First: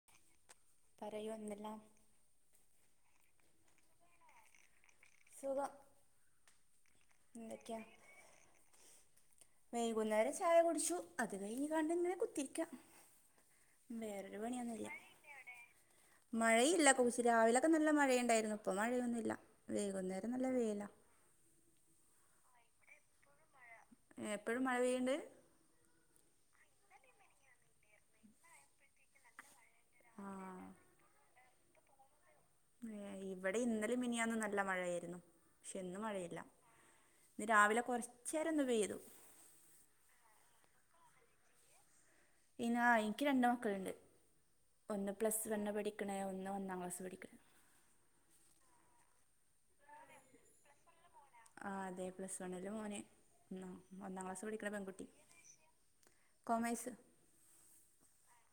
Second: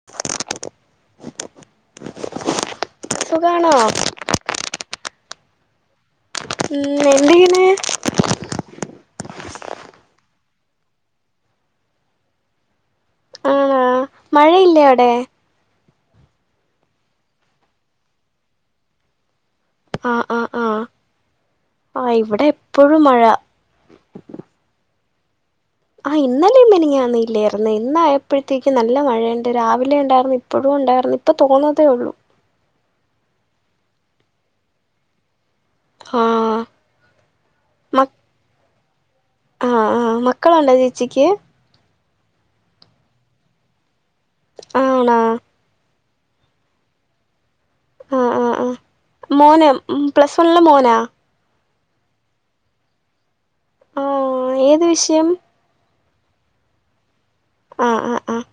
[inaudible] പറയൂ എന്തെല്ലാം സുഖാണോ സുഖം ഉം എന്തേയ്യ്ണ് എന്തൊക്കെയാ വൈകുന്നേരം ചായ കുടിച്ചു അത് കഴിഞ്ഞ്ങ്ങാണ്ട് ങ്ങനെ കുത്തിരിക്കാ ആഹ് മഴയില്ലേ അവ്ടെ മഴയില്ല കൂർഷ് രാവിലൊക്കെ നല്ല മഴയുണ്ടായിര്ന്നു ഇപ്പ മഴയൊന്നുല്ല ആഹ് വൈകുന്നേരം ആഹ് നല്ല ആഹ് വെയിലാ ആഹ് ഇവിടെ എപ്പഴും മഴ ഏഹ് ഇപ്പഴും മഴ പെയ്യ്ണ്ട് ആഹ് ഇന്നലെയും മിനിഞ്ഞാന്നു ല്ലേർന്നു ഇന്നായപ്പഴ്ത്തേക്കും നല്ല മഴേൺ രാവിലെ ആ ണ്ടാര്ന്നു ഇപ്പഴുണ്ടാര്ന്നു ഇപ്പ തോർന്നതേ ഉള്ളൂ ഏഹ് ഇവടെ ഇന്നലിം മിനിയാന്നും നല്ല മഴയാര്ന്നു ക്ഷെ ഇന്ന് മഴയില്ല ആഹ് ഇന്ന് രാവിലെ മ കൊർച്ചേരൊന്ന് വെയ്ലു ആഹ് ആഹ് മക്കളണ്ടോ ചേച്ചിക്ക് ഇങ്ങാ ഇൻക്ക് രണ്ടാംക്കൾണ്ട് ഒന്ന് ആണോ പ്ലസ് വണ്ണ്പഠി പിന്നെ ഒന്ന് ഒന്നാം ക്ലാസ് പഠിക്ക്ണേ ആഹ് ആഹ് ആഹ് മോനം പ്ലസ് വണ്ണ് മോനാ ആഹ് അതെ പ്ലസ് വണ്ണിൽ മോന് ഒന്നാ ഒന്നാം ക്ലാസ് ആഹ് പഠിക്ക്ണ ഏത് പെൺകുട്ടി വിഷയം കോമേഴ്സ് ആഹ് ആഹ് ആഹ്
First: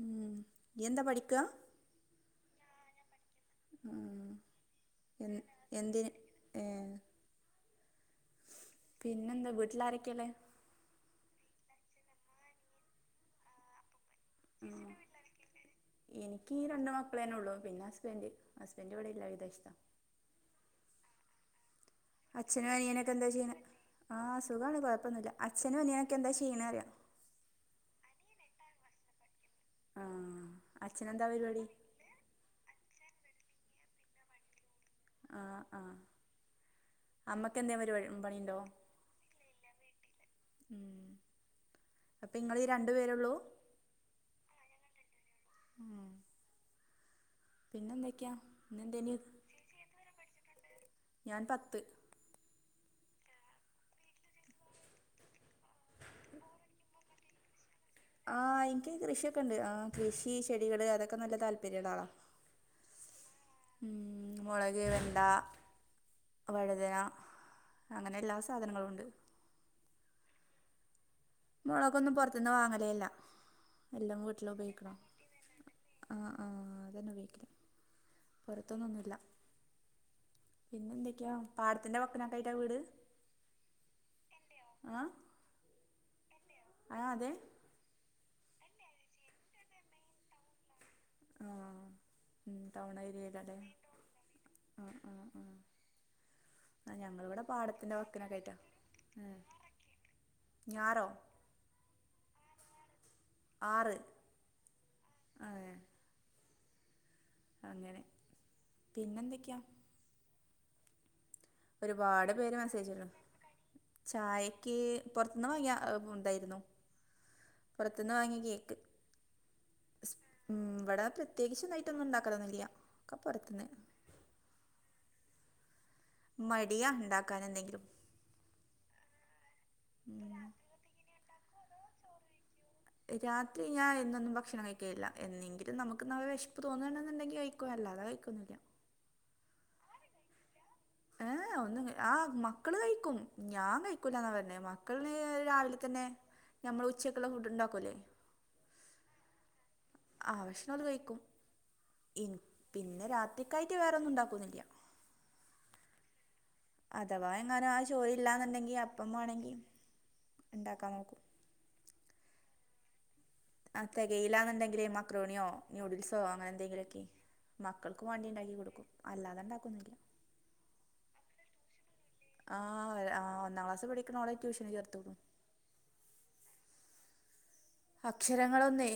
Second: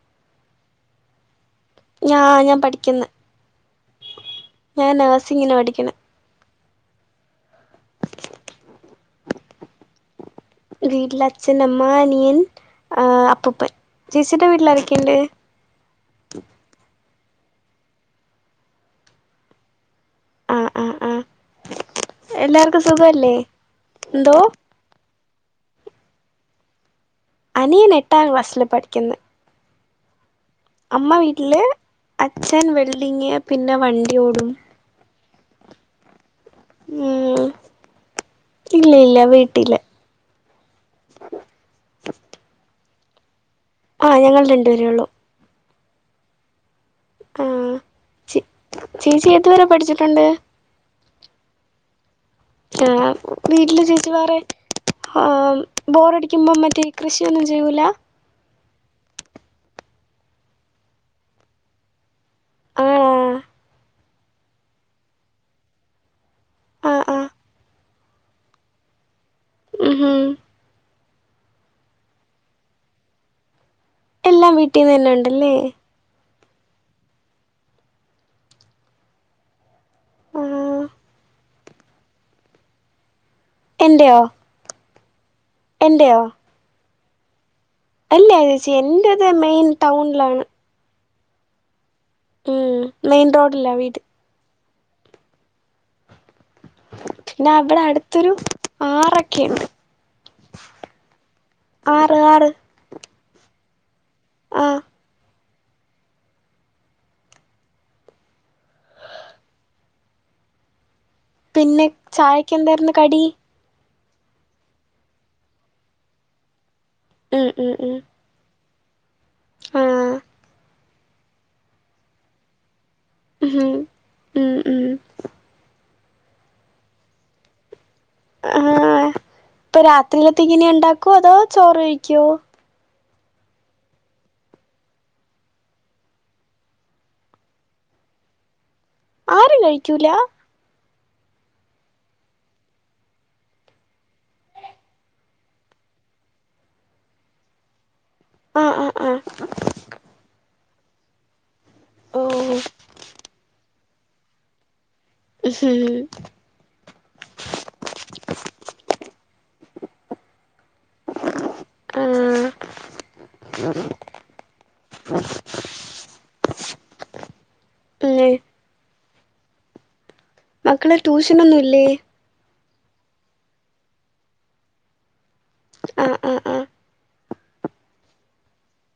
ഉം ഇയ്യെന്താ പഠിക്കാ ഞാ ഞാപഠിക്യന്ന് ഉം ഞാൻ നേഴ് നേസിങ്ങിന് പഠിക്യുന്നേ ഏഹ് പിന്നെന്താ വീട്ടില് ആരൊക്കെള്ളഅ് വീട്ടിൽ അച്ഛൻ അമ്മ അനിയൻ ആ അപ്പുപ്പൻ ചേച്ചീടെ വീട്ടിലാരൊക്കെണ്ട് എനിക്ക് ഈ രണ്ട് മക്കളന്നെ ഉള്ളൂ പിന്നെ അസ്ബൻ്റ് അസ്ബൻ്റ് ഇവിടെയില്ല വിദേഷ്ത്താ ആ ആ ആ അച്ഛനു എല്ലാർക്കും അനിയനൊക്കെ എന്താ സുഖല്ലേ ചെയ്യ് ണ് എന്തോ ആഹ് സുഖാണ് കൊഴപ്പൊന്നുല്ല അച്ഛനും അനിയനൊക്കെ എന്താ ചെയ്യ്ണേറിയാ അനിയൻ എട്ടാം ക്ലാസ്സില് പഠിക്യുന്ന് ആഹ് അമ്മ വീട്ട്ല് അച്ഛൻ വെൽഡിങ് പിന്നെ വണ്ടി ഓടും ആഹ് ആഹ് ഉം അമ്മക്കെന്തേ പരിപാടി ഉം പണിണ്ടോ ഇല്ല ഇല്ല വീട്ടില് ഉം അപ്പങ്ങളീ രണ്ട്പേരൊള്ളൂ ആഹ് ഞങ്ങൾ രണ്ടു പേരേ ഉള്ളൂ ഉം പിന്നെ എന്തൊക്കെയാ ചി ഇന്നെന്തേനി ചേച്ചി ഏതുവരെ പഠിച്ചിട്ടുണ്ട് ഞാൻ പത്ത് ആ വീട്ടില് ചേച്ചി വേറെ ഹാം ബോറടിക്കുമ്പം മറ്റേ കൃഷിയൊന്നും ചെയ്യൂല ആഹ് ൻക്ക്കൃഷിയൊക്കെണ്ട് ആഹ് കൃഷി ചെടികള് അതൊക്കെ നല്ല താല്പര്യള്ള ആളാ ആഹ് ഉം മെളക് വെണ്ടാ ആ വഴുതന ആ അങ്ങനെ എല്ലാ സാധനങ്ങളുണ്ട് അ്ഹും മൊളകൊന്നും പൊർത്ത്ന്ന് വാങ്ങലേ ല്ല എല്ലാം വീട്ടീന്നന്നെണ്ടല്ലേ ആഹ് ആഹ് അതന്നെ ഉപയോഗിക്കല് പൊറത്തുന്നൊന്നുല്ല ആഹ് പിന്നെന്തൊക്കെയാ പാടത്തിന്റെ വക്ക് നൊക്കായിട്ടാ വീട് എന്റെയോ ആഹ് എൻ്റെയോ ആഹ് അതെ അല്ലയാച്ചി എൻ്റത് മെയിൻ ടൗൺലാണ് ആഹ് ഉം ടൗൺ മെയിൻ ഏരിയയില അല്ലേ റോഡിലാ വീട് ആഹ് ആഹ് ആഹ് ആഹ് ഞങ്ങളിവിടെ പിന്നെ അവിടെ പാടത്തിന്റെ അടുത്തൊരു വക്കനക്കായിട്ടാ ഉം ആറൊക്കെയുണ്ട് ഞാറോ ആറ് ആറ് ആറ് ആഹ് അതെ അങ്ങനെ പിന്നെന്തൊക്കെയാ പിന്നെ ഒരുപാട് ചായക്ക് പേര് എന്തായിരുന്നു മെസ്സേജ്ടും കടി ചായക്ക് പൊറത്ത്ന്ന് വാങ്ങിയ ഉണ്ടായിരുന്നു ഉം ഉം ഉം പുറത്തുന്ന് വാങ്ങിയ കേക്ക് ആഹ് സ് ഉം ഉം ഇവിടെ പ്രത്യേകിച്ച് ഇന്ന് ഐറ്റം ഒന്നും ഉണ്ടാക്കലൊന്നില്ല്യ ഉം ഉം മടിയ ഉണ്ടാക്കാന് എന്തെങ്കിലും ആഹ് ഇപ്പം ഉം. രാത്രിയിലെത്തെക്കിനി ഉണ്ടാക്കോ അതോ ചോറ് കഴിക്കോ രാത്രി ഞാൻ എന്നൊന്നും ഭക്ഷണം കഴിക്ക ഇല്ല എന്നെങ്കിലും നമുക്ക് ന വെഷപ്പ് തോന്നുണ്ന്നുണ്ടെങ്കി കഴി ക്കും അല്ലാതെ കഴിക്കൊന്നുല്ല ആരും കഴിക്കൂല ഏ ഒന്നും ആഹ് മക്കള് കഴിക്കും ഞാൻ കഴിക്കൂലന്നാ പറഞ്ഞെ മക്കള് രാവിലെ തന്നെ ഞമ്മള് ഉച്ചയ്ക്കുള്ള ഫുഡ് ഉണ്ടാക്കൂലേ ആഹ് ആഹ് ആഹ് അത് കയ്ക്കും ഓ പിന്നെ രാത്രിക്കായിട്ട് വേറൊന്നും ഉണ്ടാക്കുന്നില്ല്യ ഉഹും അഥവാ എങ്ങാനും ആ ജോലി ഇല്ലാന്നുണ്ടെങ്കി അപ്പം മാണെങ്കിൽ ഉണ്ടാക്കാൻ നോക്കും ആഹ് അഹ് തെകയിലാന്നുണ്ടെങ്കിലെ മക്രോണിയോ നൂഡിൽസോ അങ്ങനെ എന്തെങ്കിലുമൊക്കെ മക്കൾക്കു വാണ്ടി ഉണ്ടാക്കി കൊടുക്കും അല്ലാതെ ണ്ടാക്കൊന്നില്ല. മക്കള് ട്യൂഷന് ഒന്നുംല്ലേ ആഹ് ആഹ് ഒന്നാം ക്ലാസ് പഠിക്കണോളേ ട്യൂഷന് ചേർത്ത്ണ് ആഹ് ആഹ് ആഹ് അക്ഷരങ്ങളൊന്നേ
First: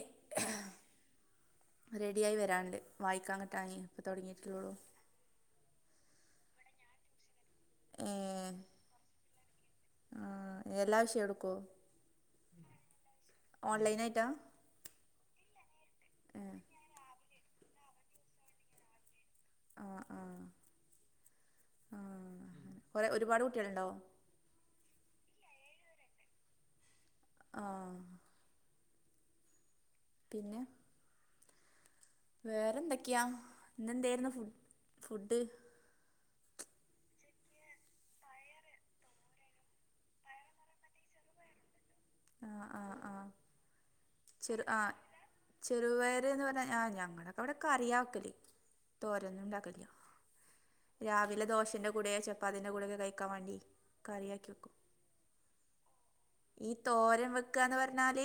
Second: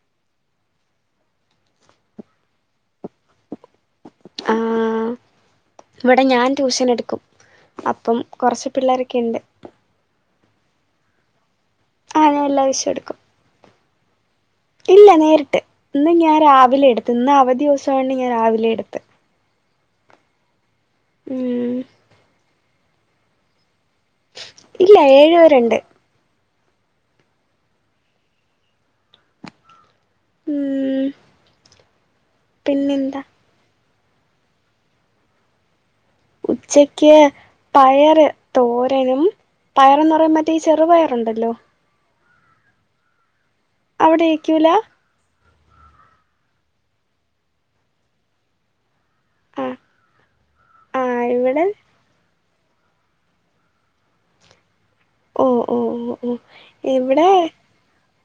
റെഡി ആയി വരാണ്ട് വായിക്കാൻ കിട്ടാന് [unintelligible] ആഹ് ഇവിടെ ഞാൻ ട്യൂഷൻ എടുക്കും അപ്പം കുറച്ച് പിള്ളേരൊക്കെ ഉണ്ട് ആഹ് എല്ലാ വിഷയം എടുക്കോ? ആഹ് ഞാൻ എല്ലാ വിഷയം എടുക്കും ഓൺലൈൻ ആയിട്ടാ ഇല്ല നേരിട്ട് ഇന്ന് ഞാൻ രാവിലെ എടുത്ത് ഇന്ന് അവധി ദിവസം ആയോണ്ട് ഞാൻ രാവിലെ എടുത്ത് ആഹ് ആഹ് ഉം കുറേ ഒരുപാട് കുട്ടികളുണ്ടോ? ഇല്ല ഏഴ് വരെണ്ട് ആഹ് പിന്നെ ഉം വേറെ എന്തൊക്കെയാ പിന്നെന്താ ഇന്നെന്തായിരുന്നു ഫു ഫുഡ് ഉച്ചക്ക് പയറ് തോരനും പയർന്ന് പറയുമ്പ മറ്റേ ഈ ചെറു പയറുണ്ടല്ലോ ആഹ് ആഹ് ആഹ് അവിടെ ചെറു വെക്കൂല ആഹ് ചെറുപയര് എന്ന് പറഞ്ഞ ആഹ് ഞങ്ങളൊക്കെ ഇവിടെ കറിയാ വക്കല് തോരൊന്നും ആഹ് ഉണ്ടാക്കില്ല ആഹ് രാവിലെ ഇവിടെ ദോശന്റെ കൂടെയ ചപ്പാത്തിന്റെ കൂടെക്കെ കഴിക്കാൻ വേണ്ടി കറിയാക്കി വക്കും ഓ ഓ ഓ ഓ തോരം വെക്കാന്ന് പറഞ്ഞാൽ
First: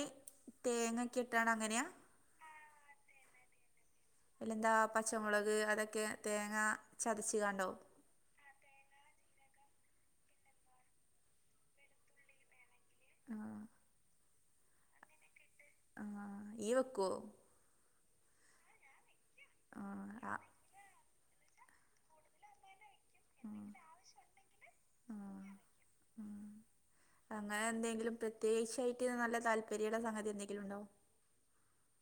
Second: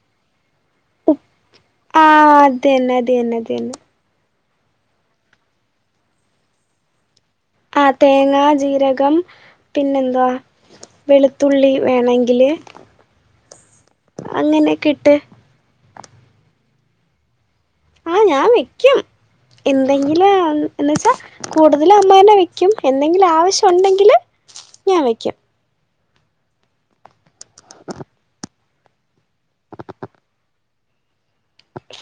തേങ്ങൊക്കെ ഇട്ടാണ് അങ്ങനെയാ ആ അതന്നെ അതന്നെ അതന്നെ അതിലെന്താ പച്ചമുളക് അതൊക്കെ തേങ്ങ ചതച്ച് കാണ്ടോ? ആഹ് തേങ്ങ ജീരകം പിന്നെ എന്തുവാ വെളുത്തുള്ളി വേണെങ്കില് ആഹ് അങ്ങനോക്കെ ഇട്ട് ആഹ് ഇയ്യ് വെക്കോ ആ ഞാൻ വെക്കും ആ എന്തെങ്കിലും ആ എ എന്ന് വെച്ചാ കൂടുതലും അമ്മാനെ വെ യ്ക്കും എന്തെങ്കിലും ഉം ആവശ്യം ഉണ്ടെങ്കിൽ ഞാൻ ഉം വയ്ക്കും ഉം അങ്ങനെ എന്തെങ്കിലും പ്രത്യേകിച്ചായിട്ട് നല്ല താല്പര്യള്ള സംഗതി എന്തെങ്കിലും ഉണ്ടോ?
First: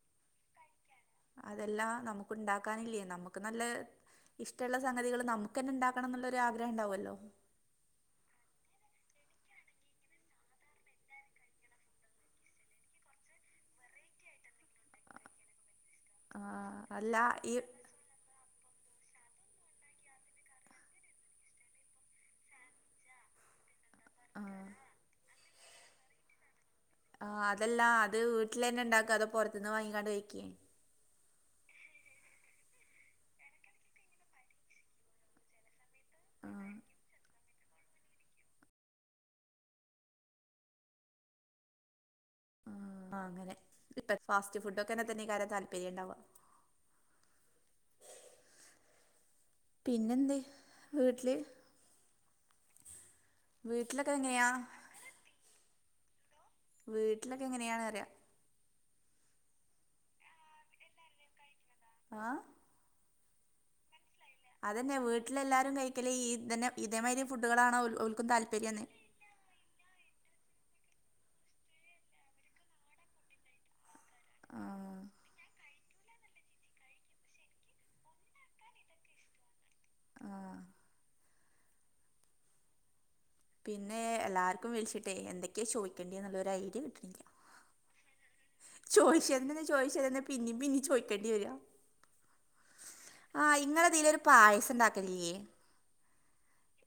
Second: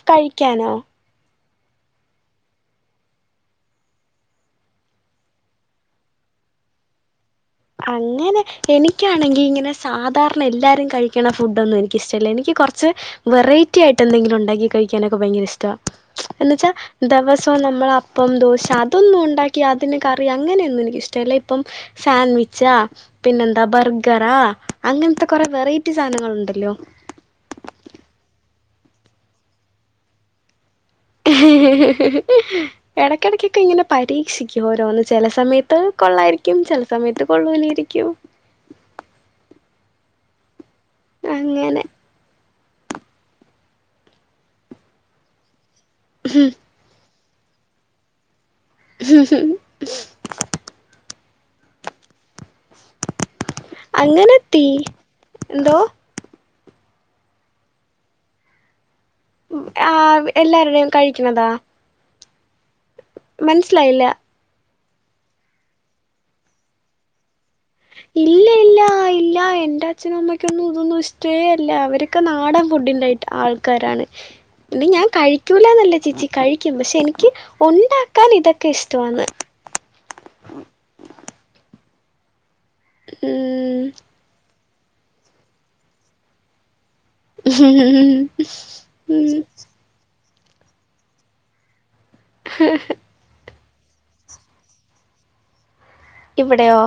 കഴിക്കാനോ അതെല്ലാ നമുക്ക് ഉണ്ടാക്കാനില്ലേ നമുക്ക് നല്ല ഇഷ്ടമുള്ള സംഗതികൾ നമുക്ക് തന്നെ ഉണ്ടാക്കണം എന്നുള്ളൊരു ആഗ്രഹം ഉണ്ടാവുല്ലോ അങ്ങനെ എനിക്കാണെങ്കി ഇങ്ങനെ സാധാരണ എല്ലാരും കഴിക്കണ ഫുഡൊന്നും എനിക്കിഷ്ടല്ല എനിക്ക് കുറച്ച് വെറൈറ്റി ആയിട്ട് എന്തെങ്കിലും ഉണ്ടാക്കി കഴിക്കാനൊക്കെ ഭയങ്കര ഇഷ്ട്ടാ ആ എന്ന വെച്ചാൽ അല്ല ഈ ദിവസം നമ്മൾ പ്പം ദോശ അതൊന്നും ഉണ്ടാക്കി അതിന് കറി അങ്ങനെയൊന്നും എനിക്കിഷ്ടല്ല ഇപ്പം സാൻഡ്വിച്ച് ച്ച പിന്നെന്താ ബർഗറാ ആ അങ്ങനത്തെ കൊറെ വെറൈറ്റി സാധനങ്ങൾ ഉണ്ടല്ലോ ആ അതല്ലാ അത് വീട്ടിലെന്നെ ഇണ്ടാക്കാ അതോ പുറത്തു നിന്ന് വാങ്ങിക്കാണ്ട് കഴിക്കെ ഇടക്കിടക്കൊക്കെ ഇങ്ങനെ പരീക്ഷിക്കും ഓരോന്ന് ചില സമയത്ത് കൊള്ളായിരിക്കും ആഹ് ചില സമയത്ത് കൊള്ളൂലായിരിക്കും അങ്ങനെ ആഹ് അങ്ങനെ ഇപ്പൊ ഫാസ്റ്റ് ഫുഡ് ഒക്കെ തന്നെ ഇക്കാലത്ത് താല്പര്യം ഉണ്ടാവുക ഹും പിന്നെന്ത്‌ വീട്ടില് വീട്ടിലൊക്കെ അങ്ങനെ എങ്ങനെയാ തീ എന്തോ വീട്ടിലൊക്കെ എങ്ങനെയാണ് പറിയ ആഹ് എല്ലാരുടെയും കഴിക്കുന്നതാ ആഹ് മനസ്സിലായില്ല അതന്നെ വീട്ടിലെ എല്ലാരും കഴിക്കലേ ഈ ഇതന്നെ ഇതേമാതിരി ഫുഡുകളാണോ ഒൽക്കും താല്പര്യംന്നെ അച്ഛൻ അമ്മയ്ക്കൊന്നും ഇതൊന്നും ഇഷ്ടേ അല്ല അവരൊക്കെ നാടൻ ഫുഡിന്റെ യിട്ട് ആൾക്കാരാണ് എടി ആഹ് ഞാൻ കഴിക്കൂലന്നല്ല ചീച്ചി കഴിക്കും പക്ഷെ എനിക്ക് ഉണ്ടാക്കാൻ ഇതൊക്കെ ഇഷ്ടമാണ് ആഹ് ഉം പിന്നെ എല്ലാവർക്കും വിളിച്ചിട്ടെ എന്തൊക്കെയ ചോദിക്കണ്ടത് എന്നുള്ളൊരു ഐഡിയ കിട്ടുന്നില്ല ഉം ചോദിച്ചന്നെ ചോദിച്ചന്നെ പിന്നെയ പിന്നെ ചോദിക്കേണ്ടി വര ഹ ഹ്ഹ ആഹ് ഇങ്ങളെ ഇതില് ഒരു പായസം ഉണ്ടാക്കലില്ലേ ഇവിടെയോ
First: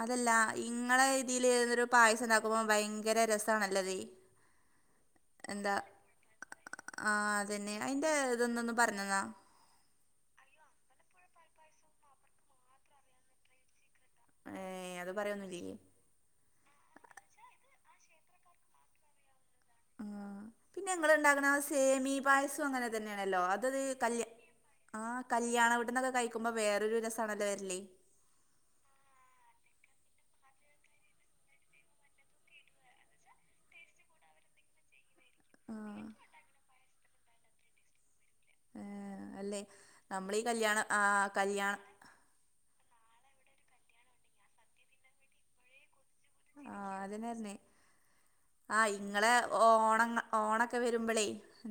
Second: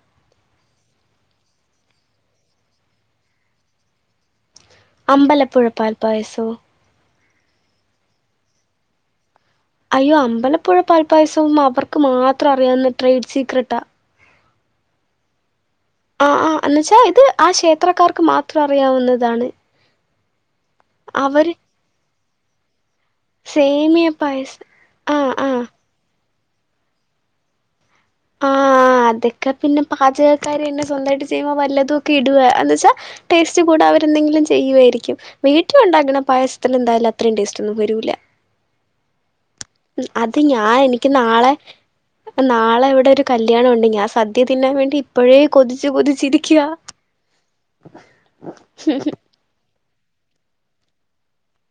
അതല്ല ഇങ്ങളെ ഇതിൽ ഒരു പായസം ഉണ്ടാക്കുമ്പോ ഭയങ്കര രസണല്ലതെ അമ്പലപ്പുഴ പാൽപായസം ആഹ് അതന്നെ അയിന്റെ ഇതൊന്ന് ഒന്ന് പറഞ്ഞന്നാ അയ്യോ അമ്പലപ്പുഴ പൽപ്പായസവും അവർക്ക് മാത്രം അറിയാവുന്ന ട്രേഡ് സീക്രട്ടാ ഏഹ് അത് പറയൊന്നില്ലേ ആഹ് ആഹ് എന്ന് വെച്ചാൽ ഇത് ആ ക്ഷേത്രക്കാർക്ക് മാത്രം അറിയാവുന്നതാണ് ആഹ് പിന്നെ ഞങ്ങൾ ഉണ്ടാക്കുന്ന അവര് സേമി പായസം അങ്ങനെ ഇതന്നെ ആണല്ലോ അത് സേമിയ കല്യ പായസം ആഹ് കല്യാണ വീട്ടീന്ന് ഒക്കെ കഴി ക്കുമ്പോ വേറൊരു രസമാണ്ണല്ല വരല്ലേ ആഹ് അതൊക്കെ പിന്നെ പാചകക്കാരന്നെ സ്വന്തമായിട്ട് ചെയ്യുമ്പോ വല്ലതുമൊക്കെ ഇടുക എന്ന് വെച്ചാ ടേസ്റ്റ് കൂടാൻ അവരെന്തെങ്കിലും ചെയ്യുവായിരിക്കും ആഹ് വീട്ടിലുണ്ടാക്കുന്ന പായസത്തിന് എന്തായാലും അത്രയും ടേസ്റ്റ് ഒന്നും വരൂല്ല ഏഹ് അല്ലേ അത് നമ്മളീ ഞാൻ കല്യാണം എനിക്ക് ആഹ് നാളെ കല്യാണം നാളെ ഇവിടെ ഒരു കല്യാണം ഉണ്ട് ഞാൻ സദ്യ തിന്നാൻ വേണ്ടി ഇപ്പഴേ കൊതിച്ചു കൊതിച്ചി ആഹ് അതിനന്നെ ആഹ് ഇത്ങ്ങളെ ഓണം ഓണൊക്കെ വരുമ്പോളേ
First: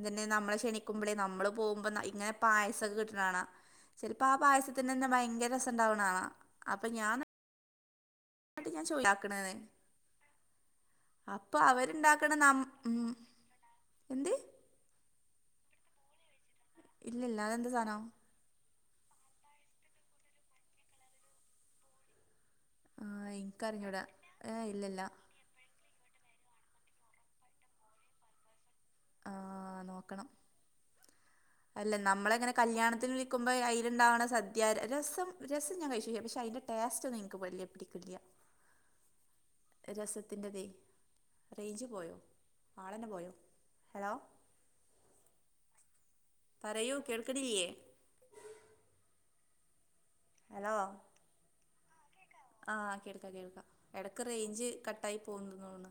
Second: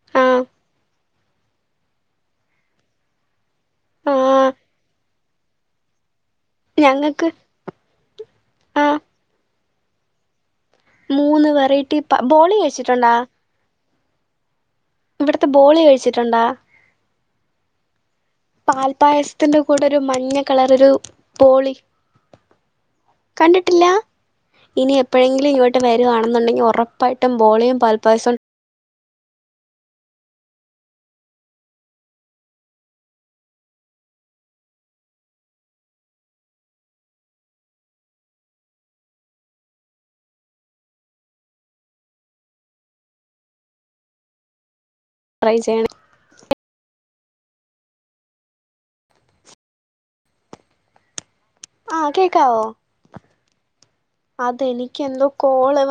പിന്നെ ആഹ് നമ്മളെ ക്ഷണിക്കുമ്പോളേ നമ്മളും പോകുമ്പോ ഇങ്ങനെ പായസം കിട്ടണ കാണാം ചിലപ്പോ ആഹ് പായസത്തെനന്നെ ഭയങ്കര രസണ്ടാവണ ആണ ഞങ്ങൾക്ക് എന്നട്ട് ഞാൻ ചോദി ഇണ്ടാക്കണെന് മൂന്ന് അപ്പൊ വെറൈറ്റി അവരുണ്ടാക്കണം ബോളി നം ഉം കഴിച്ചിട്ടുണ്ടാ എന്തേ ഇവിടത്തെ ബോളി കഴിച്ചിട്ടുണ്ടോ ഇല്ലില്ല അതെന്ത്‌ സാനം പാൽപ്പായസത്തിന്റെ കൂടെ ഒരു മഞ്ഞ കളർ ഒരു ബോളി കണ്ടിട്ടില്ല എനിക്കറിഞ്ഞൂടാ ഏ ഇനി ഇല്ലില്ല എപ്പോഴെങ്കിലും ഇ ങ്ങട്ട് വരുവാണെന്നുണ്ടെങ്കിൽ ഉറപ്പായിട്ടും ബോളിയും പാൽപ്പായസം ആഹ് നോക്കണം അല്ല നമ്മളെങ്ങനെ കല്യാണത്തിന് വിൽക്കുമ്പോൾ അതിലുണ്ടാവണ സദ്യ രസം രസം ഞാൻ കഴിച്ച്ല്ല പക്ഷെ അതിന്റെ ടേസ്റ്റ് നിങ്ങൾക്ക് വല്യ പിടിക്കില്ല അ [unintelligible] രസത്തിന്റതേയ്. റേഞ്ച് പോയോ ആളെന്നെ പോയോ ഹലോ. ട്രൈ ചെയ്യണം. പറയൂ കേൾക്കണില്ലേ. ഹലോ ആ കേക്കാവോ [unintelligible] ആഹ് കേൾക്കാ കേൾക്കാ ഇടക്ക് റേഞ്ച് കട്ടായി പോണ്ന്നോണ്.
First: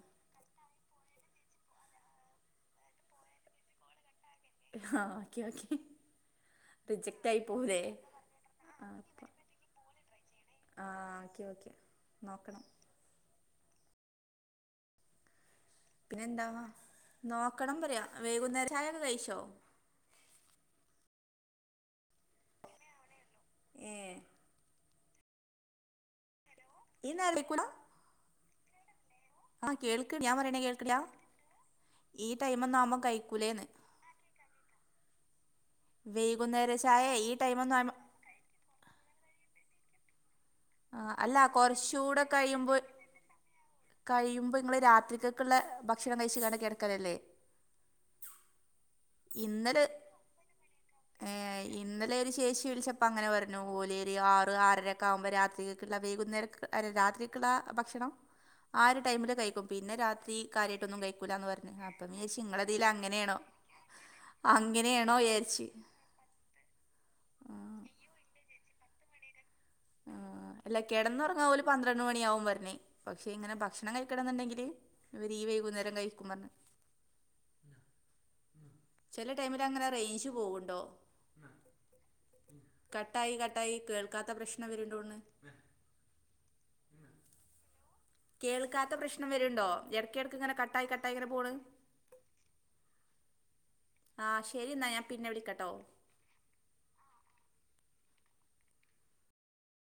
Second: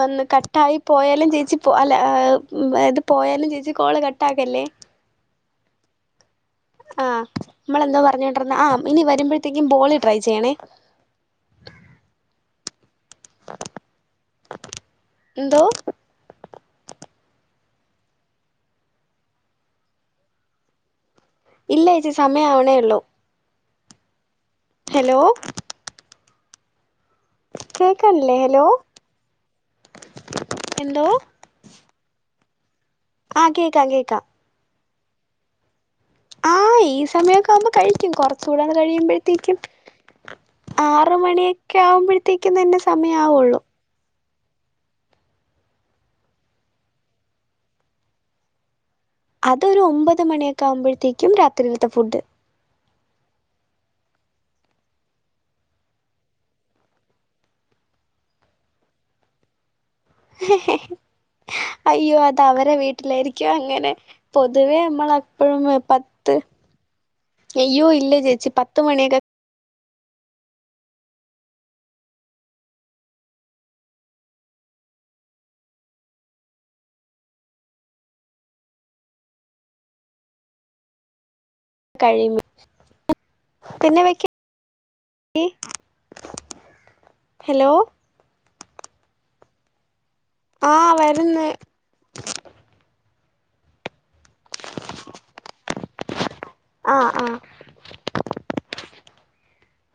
ട്ടായി പോയാലും ചേച്ചി പോ അല്ല ഇത് പോയാലും ചേച്ചി കോള് കട്ടാക്കല്ലേ. ആഹ് ഓക്കെ ഓക്കെ. ആഹ് റിജക്റ്റ് ആയി പോവൂലേ നമ്മളെന്താ പറഞ്ഞുകോണ്ടിരുന്ന ആഹ് ഇനി വരുമ്പോഴത്തേക്കും ബോളി ട്രൈ ചെയ്യണേ. ആഹ് ഓക്കെ ഓക്കെ നോക്കണം. എന്തോ. പിന്നെ എന്താവാ നോക്കണം പറയാ വൈകുന്നേരം ചായൊക്കെ കഴിച്ചോ. ഇല്ല ചേച്ചി സമയം ആവണേ ഉള്ളൂ. ഏഹ് ഹലോ ഇന്നല്ലിക്കുട കേൾണ് ല്ലേ ഹലോ. ആഹ് കേൾക്ണ്ട് ഞാൻ പറയണ കേൾക്കില്ല എന്തോ ഈ ടൈമൊന്നാകുമ്പോ കഴി. ആഹ് കേക്കാം കേക്കാം. വൈകുന്നേര ആഹ് ഈ ചായ സമയമൊക്കെ ആവുമ്പോ ടൈമൊന്നും കഴിക്കും കുറച്ചടെന്ന് കഴിയുമ്പോഴത്തേക്കും. ആ ആറ് അല്ല മണിയൊക്കെ കുറച്ചൂടെ ആവുമ്പോഴത്തേക്കും കഴിയുമ്പോ തന്നെ സമയ ആവുള്ളു. കഴിയുമ്പോ ങ്ങള് രാത്രിക്കക്കുള്ള ഭക്ഷണം കഴിച്ച്ങ്ങാണ്ട് കിടക്കലല്ലേ. അതൊരു ഇന്നലെ ഒമ്പത് മണിയൊക്കെ ആകുമ്പോഴത്തേക്കും ഏ രാത്രിയിലത്തെ ഇന്നലെ ഫുഡ്. ഒരു ചേച്ചി വിളിച്ച. അപ്പ അങ്ങനർഞ്ഞു ഓലിയരി ആറ് ആറരൊക്കെ ആകുമ്പോ രാ വൈകുന്നേരം രാത്രിക്ള്ള ഭക്ഷണം ആഹ് ഒരു ടൈമില് കഴിക്കും പിന്നെ രാ [unintelligible] അയ്യോ വിചാരിച്ച് അതവരെ ഇങ്ങളതീല് അങ്ങനെയാണോ വീട്ടിലായിരിക്കും അങ്ങനെ. പൊതുവേ നമ്മള് അങ്ങനെയാണോ അപ്പഴും വിചാരിച്ച് പത്ത് ആ അയ്യോ ഇല്ലേ ചേച്ചി പത്ത് മണിവരെ. ആഹ് അല്ല കിടന്നന്ന് ഉറങ്ങാ ഓല് പന്ത്രണ്ട് മണിയാവും പറഞ്ഞ് പക്ഷെ ഇങ്ങനെ ഭക്ഷണം കഴിക്കണംന്നുണ്ടെങ്കില്. ഇവര് ഈ വൈകുന്നേരം കഴിക്കും പറഞ്ഞ്. അ ചെല ടൈമില് അങ്ങനെ റേയ്ഞ്ച് പോവ്ണ്ടോ? കഴിയുമ്പോ കട്ടായി കട്ടായി പിന്നെ വെക്ക കേൾക്കാത്ത പ്രശ്നം വരുണ്ടോണ്. ഹലോ കേൾക്കാത്ത പ്രശ്നം വര്ണ്ടോ എട്ക്കെട്ക്ക് ഇങ്ങനെ കട്ടായി ആഹ് കട്ടായി ഇങ്ങനെ വരുന്ന് പോണ്. ആഹ് ശരി ന്നാ ഞാൻ പിന്നെ വിളിക്കട്ടോ. ആഹ് ആഹ്.